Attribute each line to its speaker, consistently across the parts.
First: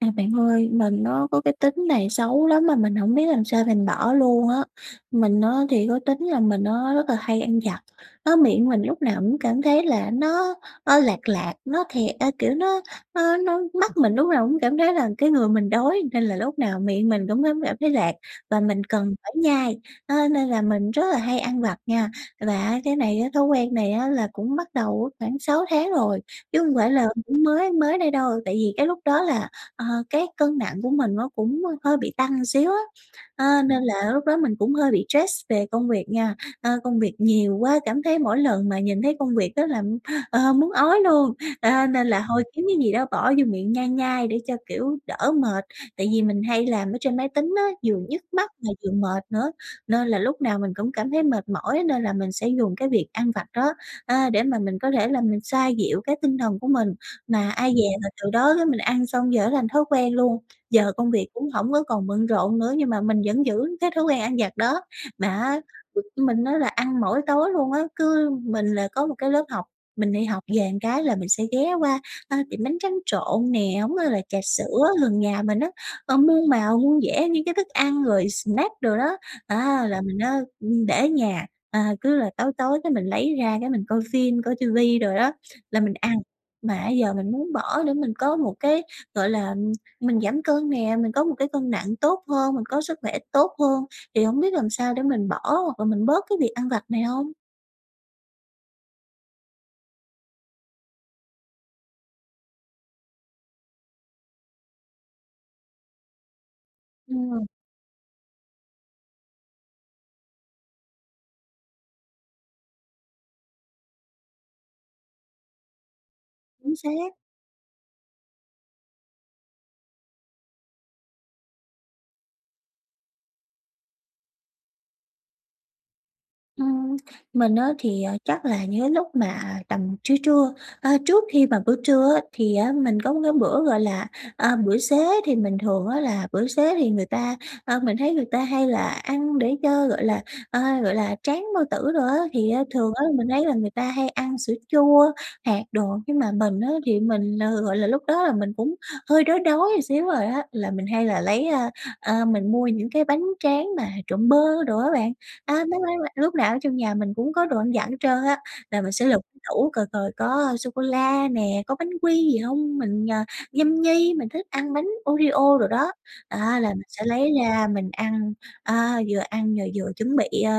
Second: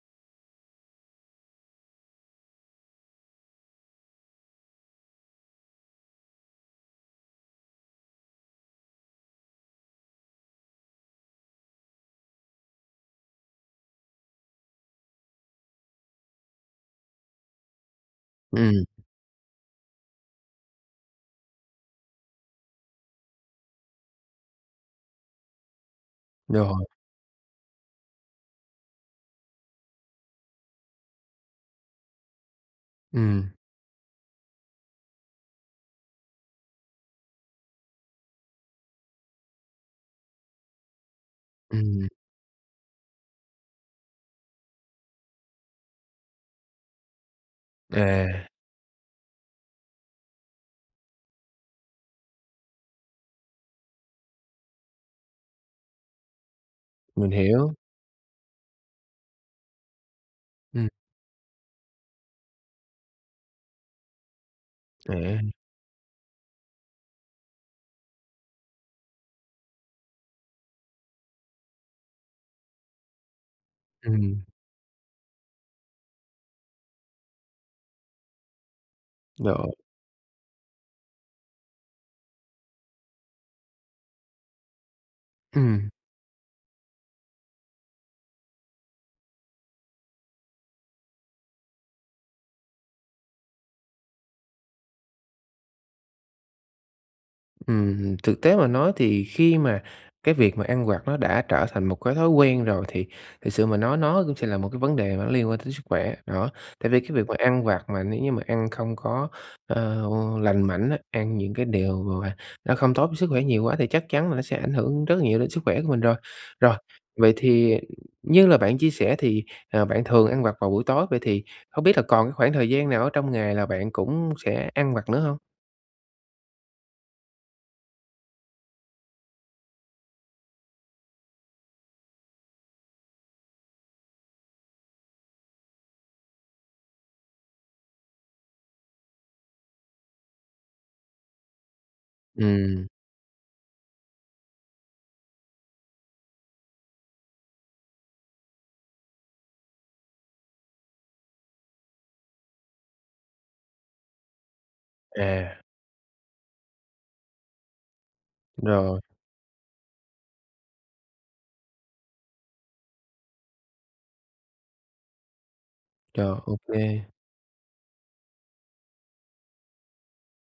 Speaker 1: À, bạn ơi mình nó có cái tính này xấu lắm mà mình hổng biết làm sao mình bỏ luôn á. Mình á thì có tính là mình á rất là hay ăn vặt á, miệng mình lúc nào cũng cảm thấy là nó nó lạt lạt, nó thiệt a, kiểu, nó nó nó mắt mình lúc nào cũng cảm thấy là cái người mình đói nên là lúc nào miệng mình cũng thấm cảm thấy lạt, và mình
Speaker 2: Ừm.
Speaker 1: cần phải nhai á nên là mình rất là hay ăn vặt nha. Và á cái này á, thói quen này á là cũng bắt đầu khoảng 6 tháng rồi, chứ hông
Speaker 2: Rồi.
Speaker 1: phải là cũng mới mới đây đâu. Tại vì cái lúc đó là, ờ, cái cân nặng của mình nó cũng hơi bị tăng một xíu á,
Speaker 2: Ừm.
Speaker 1: á, nên là lúc đó mình cũng hơi bị stress về công việc nha, ơ, công việc nhiều quá, cảm thấy mỗi lần mà nhìn thấy công việc đó là, ờ, muốn ói luôn, ơ, nên
Speaker 2: Ừm.
Speaker 1: là hôi kiếm cái gì đó bỏ vô miệng nhai nhai để cho, kiểu, đỡ mệt. Tại vì mình hay làm ở trên máy tính á, vừa nhức
Speaker 2: À.
Speaker 1: mắt mà vừa mệt nữa nên là lúc nào mình cũng cảm thấy mệt mỏi, nên là mình sẽ dùng cái việc ăn vặt đó, a, để mà mình có thể là mình xoa dịu cái tinh thần của mình.
Speaker 2: Mình
Speaker 1: Mà
Speaker 2: hiểu.
Speaker 1: ai dè là từ đó cái mình ăn xong giờ thành thói quen luôn,
Speaker 2: Ừm.
Speaker 1: giờ công việc cũng hổng có còn bận rộn nữa nhưng mà mình vẫn giữ cái thói quen ăn vặt đó, mà
Speaker 2: Ạ.
Speaker 1: á [unintelligible] mình á là ăn mỗi tối luôn á. Cứ mình là có một cái lớp học, mình đi học về một cái là mình sẽ ghé qua, ơ, tiệm bánh tránh trộn nè, hổng thôi là trà
Speaker 2: Ừm.
Speaker 1: sữa gần nhà mình á, ơ, muôn màu muôn vẻ những cái thức ăn, rồi snack đồ đó.
Speaker 2: Rồi.
Speaker 1: Á, là mình á, ưm, để ở nhà, à, cứ là tối tối cái mình lấy ra cái mình coi phim, coi ti vi đồ đó là
Speaker 2: Ừm.
Speaker 1: mình ăn. Mà á giờ mình muốnơ bỏ để mình có một cái, gọi là, mình giảm cân nè, mình có một cái cân nặng tốt hơn, mình có sức khỏe tốt hơn thì hổng biết làm sao để mình bỏ hoặc là mình bớt cái việc ăn vặt này hông?
Speaker 2: Ừm, thực tế mà nói thì khi mà cái việc mà ăn vặt nó đã trở thành một cái thói quen rồi, thì thực sự mà nói nó cũng sẽ là một cái vấn đề mà nó liên quan tới sức khỏe, đó. Tại vì cái việc mà
Speaker 1: Ừm.
Speaker 2: ăn vặt mà nếu như mà ăn không có, ờ, lành mạnh á, ăn những cái điều mà nó không tốt cho sức khỏe nhiều quá thì chắc chắn là nó sẽ ảnh hưởng rất nhiều đến sức khỏe của mình rồi. Rồi,
Speaker 1: Chính xác.
Speaker 2: vậy thì như là bạn chia sẻ thì, ờ, bạn thường ăn vặt vào buổi tối, vậy thì hông biết là còn cái khoảng thời gian nào ở trong ngày là bạn cũng sẽ ăn vặt nữa hông?
Speaker 1: Ừm, mình á, thì, ờ, chắc là những cái lúc mà tầm trưa trưa, ơ, trước khi mà bữa trưa á, thì á mình có một cái bữa, gọi là, à, bữa xế, thì mình thường á là bữa xế thì người ta ơ, mình thấy người ta hay là ăn để cho, gọi là, ơ, gọi là, tráng bao tử đồ á. Thì á
Speaker 2: Ừm.
Speaker 1: thường á, mình thấy là người ta hay ăn sữa chua, hạt đồ, nhưng mà mình á thì mình, ờ, gọi là, lúc đó là mình cũng hơi đói đói xíu rồi á, là mình hay là lấy, ơ, ơ, mình mua những cái bánh tráng mà trộn bơ đồ á bạn. Á,
Speaker 2: À.
Speaker 1: mấy quán, a lúc nào ở trong nhà mình cũng có đồ ăn vặt hết trơn á, là mình
Speaker 2: Rồi.
Speaker 1: sẽ lục tủ coi coi có sô cô la nè, có bánh quy gì hông, mình, à, nhâm nhi, mình thích ăn bánh Oreo đồ đó.
Speaker 2: Rồi, ô
Speaker 1: Đó, là mình
Speaker 2: kê.
Speaker 1: sẽ lấy ra mình ăn, à, vừa ăn rồi vừa chuẩn bị, ơ,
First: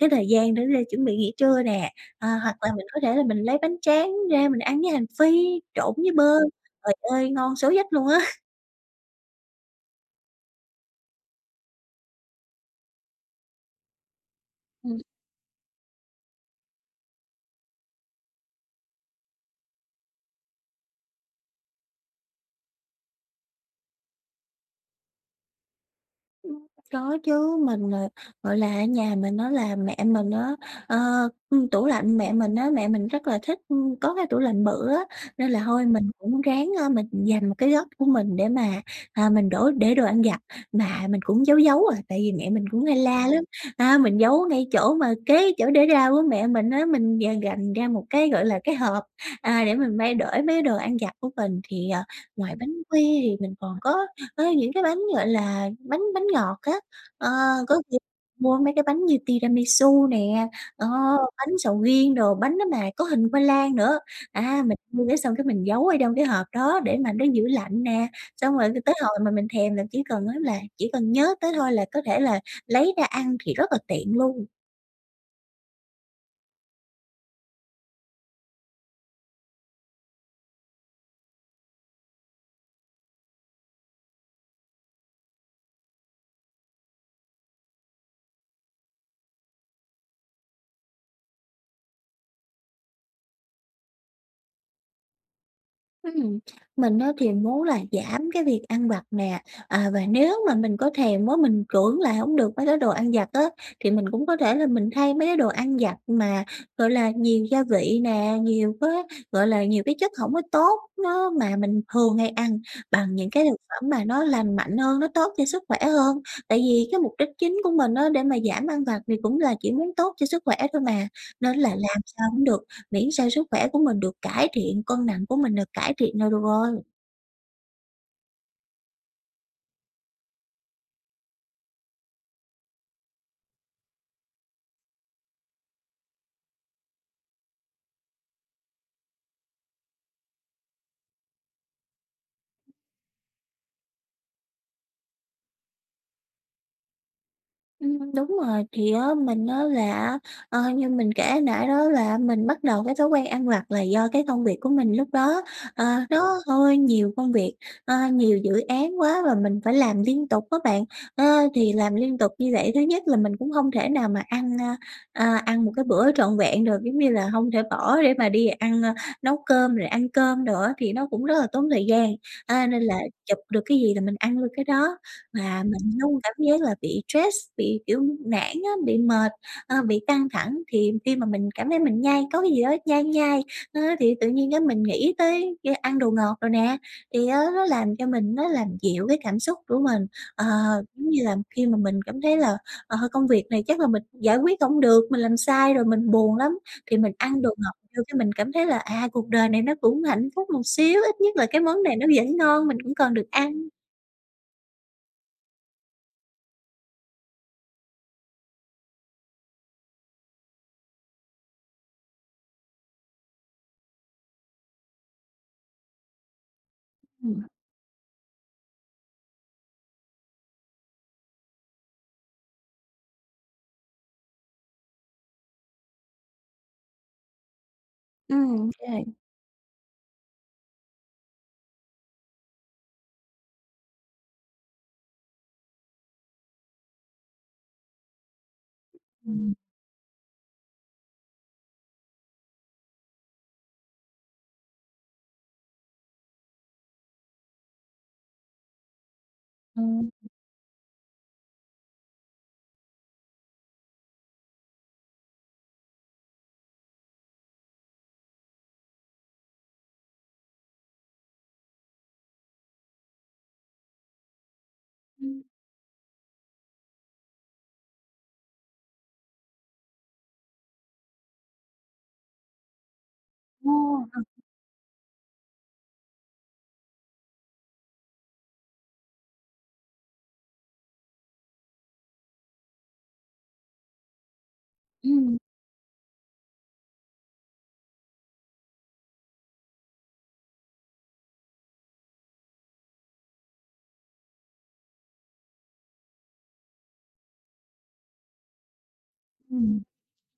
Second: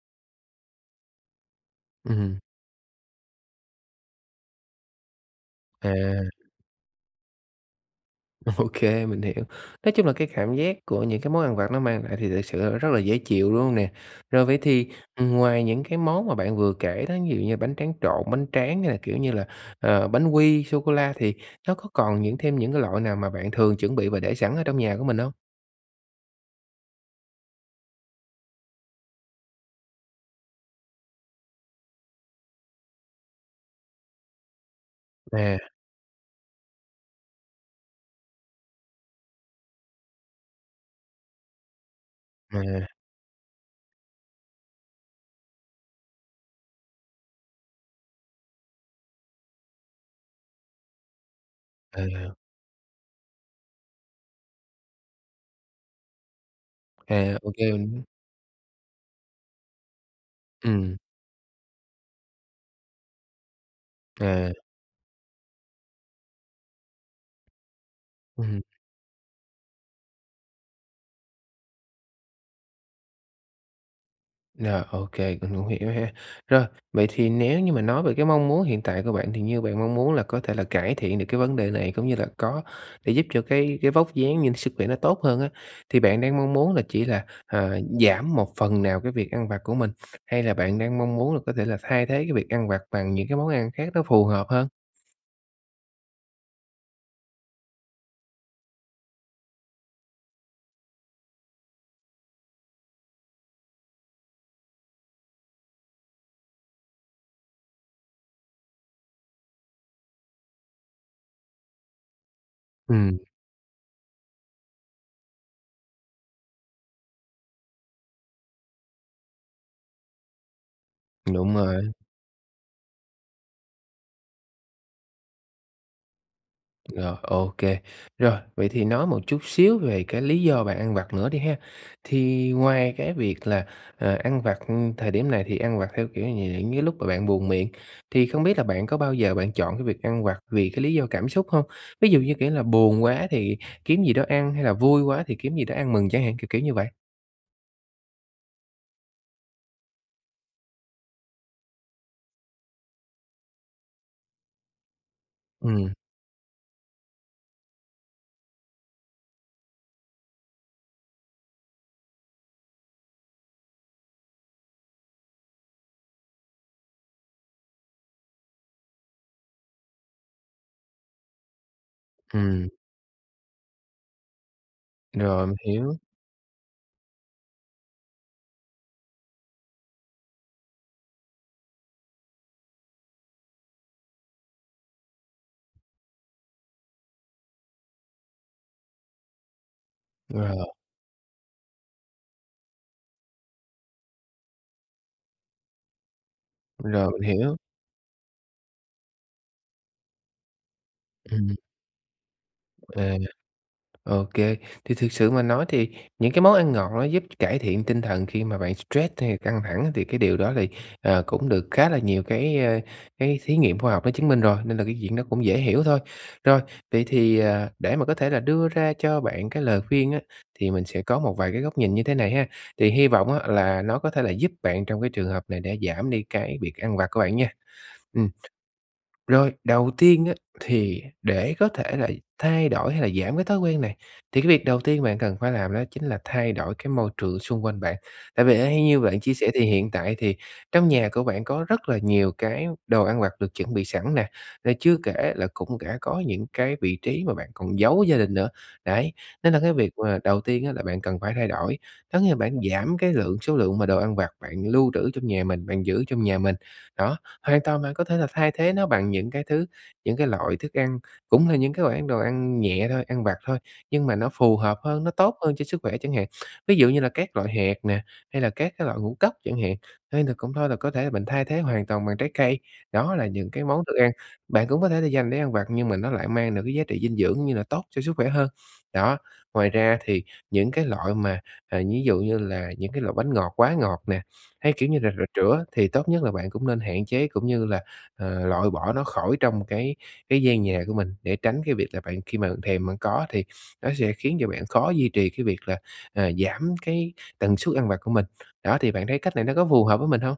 Speaker 1: cái thời gian để ra chuẩn bị nghỉ trưa nè,
Speaker 2: Ừm.
Speaker 1: à, hoặc là mình có thể là mình lấy bánh tráng ra mình ăn với hành phi,
Speaker 2: À.
Speaker 1: trộn với bơ. Trời ơi ngon số dách luôn á.
Speaker 2: OK, mình hiểu. Nói chung là cái cảm giác của những cái món ăn vặt nó mang lại thì thực sự, ơ, rất là dễ chịu, đúng hông nè? Rồi vậy thì,
Speaker 1: Ừ.
Speaker 2: ừm, ngoài những cái món mà bạn vừa kể đó, ví dụ như bánh tráng trộn, bánh tráng hay là, kiểu như là, ờ, bánh quy, sô cô la thì nó có còn những thêm những cái loại nào mà bạn thường chuẩn bị và để sẵn ở trong nhà của mình hông?
Speaker 1: Ừm, có chứ, mình, ờ, gọi là, ở nhà mình á là mẹ mình á, ờ, ừm, tủ lạnh mẹ mình á, mẹ mình rất là thích, ư, có cái tủ lạnh bự á, nên
Speaker 2: À.
Speaker 1: là hôi mình cũng ráng, ơ, mình dành một cái góc của mình để mà, à, mình đổ để đồ ăn vặt và mình cũng giấu giấu à, tại vì mẹ mình cũng
Speaker 2: À.
Speaker 1: hay la lắm. A, mình giấu ngay chỗ mà kế chỗ để rau của mẹ mình á, mình d gành ra một cái, gọi là, cái hộp, à, để mình mang để mấy đồ ăn vặt của mình. Thì, ờ,
Speaker 2: À.
Speaker 1: ngoài bánh quy thì mình còn có có những cái bánh, gọi là, bánh bánh ngọt á, ờ,
Speaker 2: À, ô kê,
Speaker 1: có,
Speaker 2: mình
Speaker 1: kiểu,
Speaker 2: muốn
Speaker 1: mua mấy cái bánh như Tiramisu nè, ờ,
Speaker 2: Ừm.
Speaker 1: bánh sầu riêng đồ, bánh đó mà có hình khoai lang nữa.
Speaker 2: À.
Speaker 1: À, mình mua cái xong cái mình giấu ở trong cái hộp đó để mà nó giữ lạnh nè, xong
Speaker 2: Ừm.
Speaker 1: rồi t tới hồi mà mình thèm là chỉ cần á là chỉ cần nhớ tới thôi là có thể là lấy ra ăn, thì rất là tiện luôn.
Speaker 2: Rồi, ô kê, mình cũng hiểu ha. Rồi, vậy thì nếu như mà nói về cái mong muốn hiện tại của bạn thì như bạn mong muốn là có thể là cải thiện được cái vấn đề này, cũng như là có thể giúp cho cái cái vóc dáng nhưng sức khỏe nó tốt hơn á, thì bạn đang mong muốn là chỉ là, à, giảm một phần nào cái việc ăn vặt của mình, hay là bạn đang mong muốn là có thể là thay thế cái việc ăn vặt bằng những cái món ăn khác nó phù hợp hơn?
Speaker 1: Ừm, mình á thì muốn là giảm cái việc ăn vặt nè, à và nếu mà mình có thèm quá mình cưỡng lại không được mấy cái đồ ăn vặt á, thì mình cũng có thể là mình thay mấy cái đồ ăn vặt mà, gọi là, nhiều gia vị nè, nhiều cái, gọi là, nhiều cái chất hổng có tốt, nó mà mình thường hay ăn bằng
Speaker 2: Ừm.
Speaker 1: những cái thực phẩm mà nó lành mạnh hơn, nó tốt cho sức khỏe hơn. Tại vì cái mục đích chính của mình á để mà giảm ăn vặt thì cũng là chỉ muốn tốt cho sức khỏe thôi mà, nên
Speaker 2: Đúng
Speaker 1: á là
Speaker 2: rồi.
Speaker 1: làm sao cũng được, miễn sao sức khỏe của mình được cải thiện, cân nặng của mình được cải thiện là được rồi.
Speaker 2: Rồi, ô kê, rồi. Vậy thì nói một chút xíu về cái lý do bạn ăn vặt nữa đi ha. Thì ngoài cái việc là, ờ, ăn vặt, ưm, thời điểm này thì ăn vặt theo, kiểu như, dạng những lúc mà bạn buồn miệng thì không biết là bạn có bao giờ bạn chọn cái việc ăn vặt vì cái lý do cảm xúc hông? Ví dụ như, kiểu, là buồn quá thì kiếm gì đó ăn hay là vui quá thì kiếm gì đó ăn mừng chẳng hạn, kiểu, kiểu như vậy.
Speaker 1: Ừm, đúng rồi, thì, á, mình, á, là, á, ơ, như mình kể hồi nãy đó là, á, mình bắt đầu cái thói quen ăn vặt là do cái công việc của mình lúc đó, ờ,
Speaker 2: Ừm.
Speaker 1: nó hơi nhiều công việc, ơ, nhiều dự án quá và mình phải làm liên tục á bạn. Ơ, thì làm liên tục như vậy, thứ nhất là mình cũng hông thể nào mà ăn, a, à, ăn một cái bữa trọn vẹn được, giống như là, hông thể bỏ để mà đi ăn, ơ, nấu cơm rồi ăn cơm đồ á, thì nó cũng rất là tốn thời gian, à,
Speaker 2: Ừm.
Speaker 1: nên là chụp được cái gì là mình ăn luôn cái đó.
Speaker 2: Rồi, mình
Speaker 1: Và
Speaker 2: hiểu.
Speaker 1: mình luôn cảm giác là bị stress, bị, kiểu, nản á, bị mệt, ơ, bị căng thẳng, thì khi mà mình cảm thấy mình nhai có cái gì đó nhai nhai á thì tự nhiên á mình nghĩ tới ra ăn đồ ngọt đồ nè. Thì, á, nó làm cho mình nó làm dịu cái cảm xúc của mình, ờ,
Speaker 2: Rồi.
Speaker 1: giống như là, khi mà mình cảm thấy là, ờ, công việc này chắc là mình giải quyết không được, mình làm sai rồi mình buồn lắm, thì
Speaker 2: Rồi,
Speaker 1: mình
Speaker 2: mình
Speaker 1: ăn đồ
Speaker 2: hiểu.
Speaker 1: ngọt vô cái mình cảm thấy là, à, cuộc đời này nó cũng hạnh phúc một xíu, ít nhất là
Speaker 2: Ừm.
Speaker 1: cái món này nó vẫn ngon mình cũng
Speaker 2: À,
Speaker 1: còn được ăn.
Speaker 2: ô kê. Thì thực sự mà nói thì những cái món ăn ngọt nó giúp cải thiện tinh thần khi mà bạn stress hay căng thẳng thì cái điều đó thì, ờ, cũng được khá là nhiều cái, ơ, cái thí nghiệm khoa học nó chứng minh rồi, nên là cái chuyện đó cũng dễ hiểu thôi. Rồi, vậy thì,
Speaker 1: Ừm.
Speaker 2: à, để mà có thể là đưa ra cho bạn cái lời khuyên á, thì mình sẽ có một vài cái góc nhìn như thế này ha. Thì hi vọng, á, là nó có thể là giúp bạn trong cái trường hợp này để giảm đi cái việc ăn vặt của bạn nha. Ừm.
Speaker 1: Ừm, rồi.
Speaker 2: Rồi, đầu tiên á thì để có thể là thay đổi hay là giảm cái thói quen này, thì cái việc đầu tiên bạn cần phải làm đó chính là thay đổi cái môi trường xung quanh bạn. Tại vì ở hay như bạn chia sẻ
Speaker 1: Ừm.
Speaker 2: thì hiện tại thì trong nhà của bạn có rất là nhiều cái đồ ăn vặt được chuẩn bị sẵn nè, rồi chưa kể là cũng đã có những cái vị trí mà bạn còn giấu gia đình nữa. Đấy, nên là cái việc
Speaker 1: Ừm.
Speaker 2: mà đầu tiên ấy là bạn cần phải thay đổi, có nghĩa là bạn giảm cái lượng số lượng mà đồ ăn vặt bạn lưu trữ trong nhà mình, bạn giữ trong nhà mình. Đó, hoàn toàn bạn có thể là thay thế nó bằng những cái thứ, những cái loại thức ăn, cũng là những cái loại ăn đồ ăn nhẹ thôi, ăn vặt thôi, nhưng mà nó phù hợp hơn, nó tốt
Speaker 1: Ừm.
Speaker 2: hơn cho sức khỏe chẳng hạn. Ví dụ như là các loại hạt nè, hay là các cái loại ngũ cốc chẳng hạn, hay là cũng thôi là có thể mình thay thế hoàn toàn bằng trái cây. Đó là những cái món thức ăn
Speaker 1: [unintelligible]
Speaker 2: bạn cũng có thể là dành để ăn vặt nhưng mà nó lại mang được cái giá trị dinh dưỡng như là tốt cho sức khỏe hơn. Đó. Ngoài ra thì những cái loại mà, ờ, ví dụ như là những cái loại bánh ngọt quá ngọt nè, hay, kiểu như là, rà
Speaker 1: Ừm.
Speaker 2: chữa thì tốt nhất là bạn cũng nên hạn chế, cũng như là, ờ, loại bỏ nó khỏi trong cái cái gian nhà của mình, để tránh cái việc là bạn khi mà bạn thèm bạn có thì nó sẽ khiến cho bạn khó duy trì cái việc là, à, giảm cái tần suất ăn vặt của mình. Đó thì bạn thấy cách này nó có
Speaker 1: Ừm.
Speaker 2: phù hợp với mình hông?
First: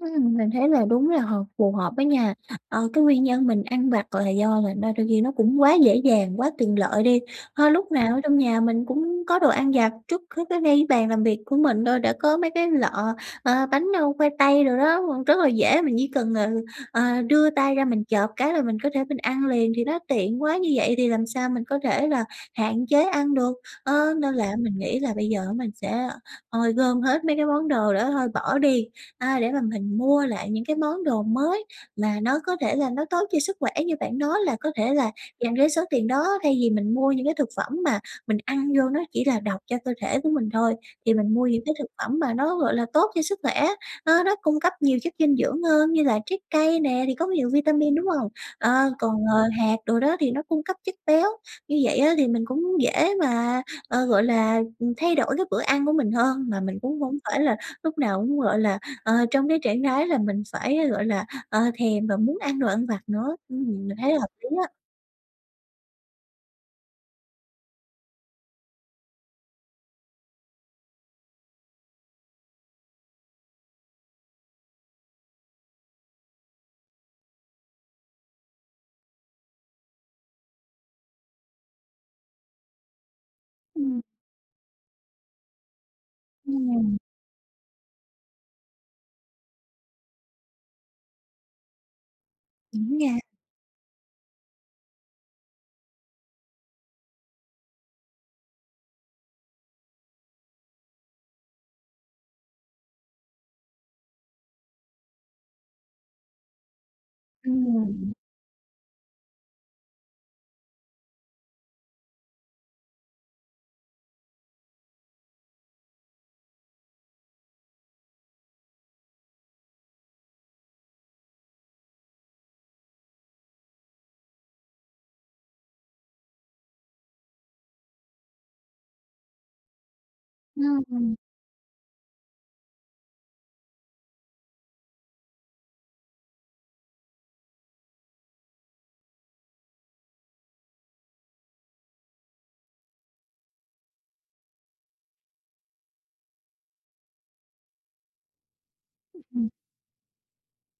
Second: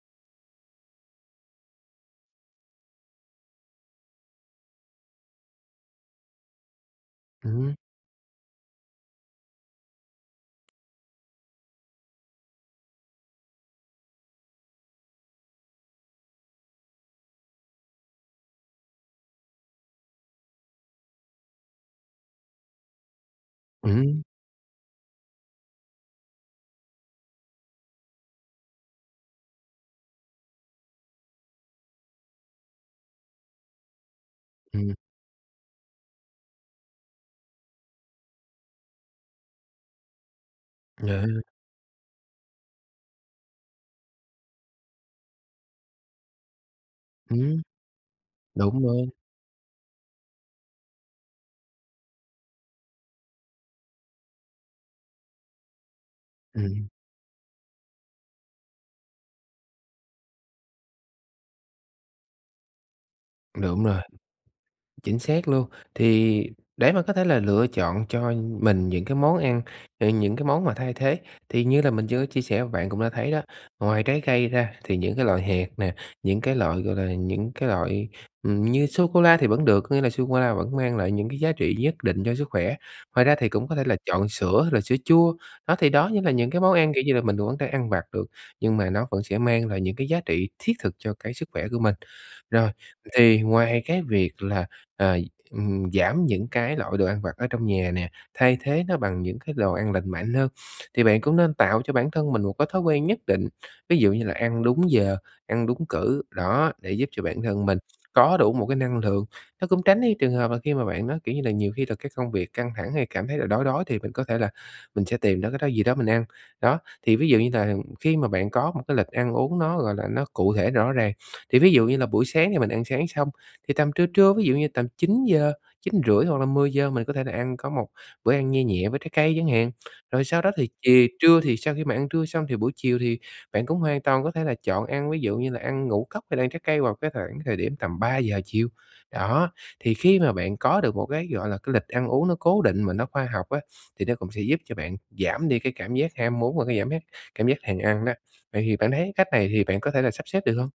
Speaker 1: Ừm, mình thấy là đúng là hợp phù hợp với nha. Ờ, cái nguyên nhân mình ăn vặt là do là na đôi khi nó cũng quá dễ dàng, quá tiện lợi đi,
Speaker 2: Ừm
Speaker 1: hơ,
Speaker 2: hứm.
Speaker 1: lúc nào ở trong nhà mình cũng có đồ ăn vặt. Trước hết á, ngay cái bàn làm việc của mình thôi đã có mấy cái lọ, ờ, bánh, ơ, khoai tây đồ đó [unintelligible] rất là dễ, mình chỉ cần, ừ, ờ, đưa tay ra mình chộp cái là mình có thể mình ăn liền, thì nó tiện quá, như vậy thì làm sao mình có thể là hạn chế ăn được.
Speaker 2: Ừm
Speaker 1: Ơ,
Speaker 2: hứm.
Speaker 1: nên là mình nghĩ là bây giờ á mình sẽ ôi, gom hết mấy cái món đồ đó thôi bỏ đi, a, để mà mình mua lại những cái món đồ mới mà nó có thể là nó tốt cho sức khỏe, như bạn nói là có
Speaker 2: Ừm.
Speaker 1: thể là dành cái số tiền đó, thay vì mình mua những cái thực phẩm mà mình ăn vô nó chỉ là độc cho cơ thể của mình thôi, thì mình
Speaker 2: [unintelligible]
Speaker 1: mua những cái thực phẩm mà nó, gọi là, tốt cho sức khỏe, nó nó cung cấp nhiều chất dinh dưỡng hơn, như là trái cây nè thì có nhiều
Speaker 2: Ừm.
Speaker 1: vitamin, đúng hông?
Speaker 2: Đúng
Speaker 1: Ờ,
Speaker 2: rồi.
Speaker 1: còn, ờ, hạt đồ đó thì nó cung cấp chất béo, như vậy á thì mình cũng dễ mà, ờ, gọi là, ừm, thay đổi cái bữa ăn của mình hơn, mà mình
Speaker 2: Ừm.
Speaker 1: cũng hông phải là lúc nào cũng, gọi là, ờ, trong cái trạng thái là mình phải, a, gọi là, ờ, thèm và muốn ăn đồ ăn vặt nữa. Ừm,
Speaker 2: Đúng rồi,
Speaker 1: mình thấy là hợp lý á.
Speaker 2: chính xác luôn. Thì để mà có thể là lựa chọn cho mình những cái món ăn, ờ, những cái món mà thay thế, thì như là mình chưa chia sẻ bạn cũng đã thấy đó, ngoài trái cây ra thì những cái loại hạt nè, những cái loại, gọi là, những cái loại, ừm, như sô cô la thì vẫn được, có nghĩa là sô cô la vẫn mang lại những cái giá trị nhất định cho sức khỏe. Ngoài ra thì cũng có thể là
Speaker 1: Ừm.
Speaker 2: chọn sữa hay là sữa chua, đó thì đó như là những cái món ăn,
Speaker 1: Ừm.
Speaker 2: kiểu như là, mình vẫn có thể đang ăn vặt được, nhưng mà nó vẫn sẽ mang lại những cái giá trị thiết thực cho cái sức khỏe của mình. Rồi,
Speaker 1: Đúng nha.
Speaker 2: thì ngoài cái việc là, ờ, ừm, giảm những cái loại đồ ăn vặt ở trong nhà nè, thay thế nó bằng những cái đồ ăn lành mạnh hơn, thì bạn cũng nên tạo cho bản thân mình một cái thói quen nhất định, ví dụ như là ăn đúng giờ, ăn đúng cử, đó, để giúp cho bản thân mình
Speaker 1: Ừm.
Speaker 2: có đủ một cái năng lượng, nó cũng tránh đi trường hợp là khi mà bạn nó, kiểu như là, nhiều khi thực cái công việc căng thẳng hay cảm thấy là đói, đói thì mình có thể là mình sẽ tìm đó cái đó gì đó mình ăn. Đó, thì ví dụ như nà khi mà bạn có một cái lịch ăn uống nó, gọi là, nó cụ thể rõ ràng, thì ví dụ như là buổi sáng thì mình ăn sáng xong, thì tầm trưa, trưa, ví dụ như tầm 9:00, 9:30 hoặc là 10:00 mình có thể là ăn có một bữa ăn nhe nhẹ với trái cây chẳng hạn. Rồi sau đó thì chì
Speaker 1: Ừm.
Speaker 2: trưa thì sau khi mà ăn trưa xong thì buổi chiều thì bạn cũng hoàn toàn có thể là chọn ăn ví dụ như là ăn ngũ cốc hay là ăn trái cây vào cái thoảng thời điểm tầm 3:00 chiều. Đó, thì khi mà bạn có được một cái, gọi là, cái lịch ăn uống nó cố định mà nó khoa học á, thì nó cũng sẽ giúp cho bạn giảm đi cái cảm giác ham muốn và cái giảm giác cảm giác thèm ăn đó. Vậy thì bạn thấy cách
Speaker 1: Ừm.
Speaker 2: này hì bạn có thể là sắp xếp được hông?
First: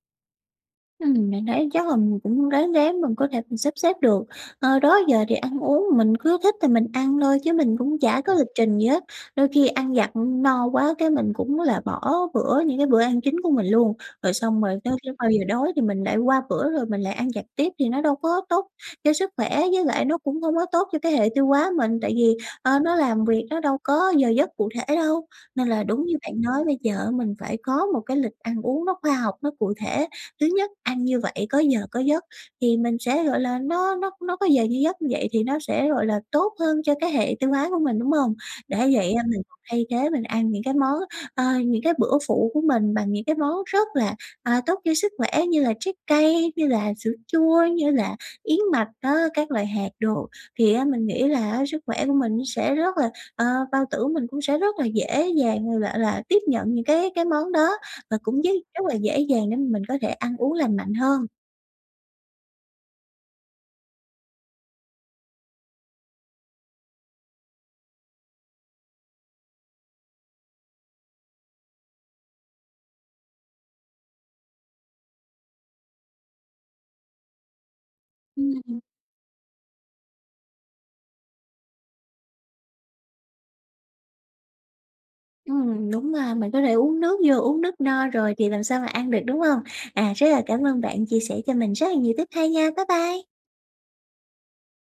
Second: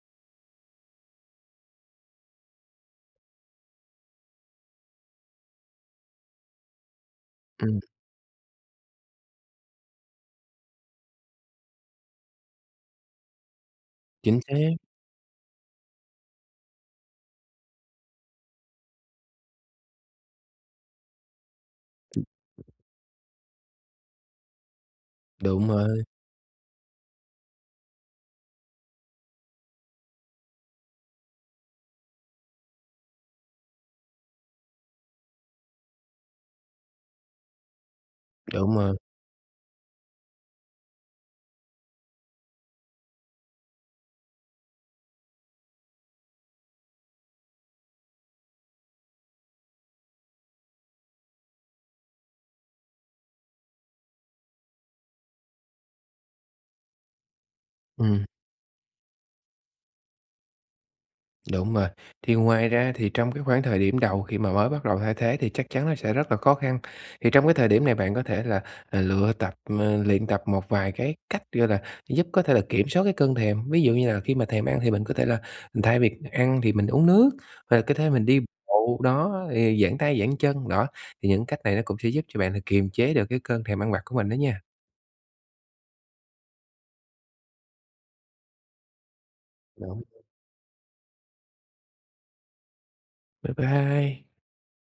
Speaker 1: Ừm, mình thấy chắc là mình cũng ráng ráng mình có thể sắp xếp được. Ờ, đó giờ thì ăn uống mình cứ thích thì mình ăn thôi chứ mình
Speaker 2: Ừm.
Speaker 1: cũng chả có lịch trình gì hết, đôi khi ăn vặt, ừ, no quá cái mình cũng là bỏ bữa, những cái bữa ăn chính của mình luôn. Rồi
Speaker 2: Chính
Speaker 1: xong rồi
Speaker 2: xác.
Speaker 1: tới khi bao giờ đói thì mình lại qua bữa rồi mình lại ăn vặt tiếp, thì nó đâu có tốt cho sức khỏe, với lại nó cũng không có tốt cho cái hệ tiêu hóa mình, tại vì, ờ, nó làm việc nó đâu có giờ giấc cụ thể đâu,
Speaker 2: Đúng
Speaker 1: nên là
Speaker 2: rồi.
Speaker 1: đúng như bạn nói bây giờ, mình phải có một cái lịch ăn uống nó khoa học, nó cụ thể. Thứ nhất ăn như vậy có giờ có giấc, thì mình sẽ, gọi là, nó nó nó có giờ như giấc như vậy thì nó sẽ, gọi là, tốt hơn cho cái hệ tiêu hóa của mình, đúng hông?
Speaker 2: Đúng
Speaker 1: Đã
Speaker 2: rồi.
Speaker 1: vậy, a, mình thay thế, mình ăn những cái món, ờ, những cái bữa phụ của mình bằng những cái món rất là, à, tốt cho sức khỏe như là trái cây, như là sữa chua, như là yến mạch á, các loại hạt đồ. Thì á, mình nghĩ là á sức khỏe của mình nó sẽ rất là ờ, bao tử của mình cũng sẽ rất là dễ dàng, gọi lạ là, tiếp nhận những cái cái món đó và
Speaker 2: Ừm.
Speaker 1: cũng d rất là dễ dàng để mà mình có thể ăn uống lành mạnh hơn.
Speaker 2: Đúng rồi. Thì ngoài ra thì trong cái khoảng thời điểm đầu khi mà mới bắt đầu thay thế thì chắc chắn nó sẽ rất là khó khăn. Thì trong cái thời điểm này bạn có thể là, à, lựa tập ờ, luyện tập một vài cái cách, gọi là, giúp có thể là kiểm soát cái cơn thèm. Ví dụ như là khi mà thèm ăn thì mình có thể là, ừ, thay việc ăn thì mình uống nước và có thế mình đi
Speaker 1: Ừm, ừm.
Speaker 2: bộ, đó, thì giãn tay, giãn chân, đó. Thì những cách này nó cũng sẽ giúp cho bạn là kiềm chế được cái cơn thèm ăn vặt của mình đó nha.
Speaker 1: Ừm, đúng ra mình có thể uống nước vô, uống nước no rồi thì làm sao mà ăn được, đúng hông?
Speaker 2: Đúng.
Speaker 1: À, rất là cảm ơn bạn chia sẻ cho mình rất là nhiều tip hay nha. Bye bye.
Speaker 2: Bye bye.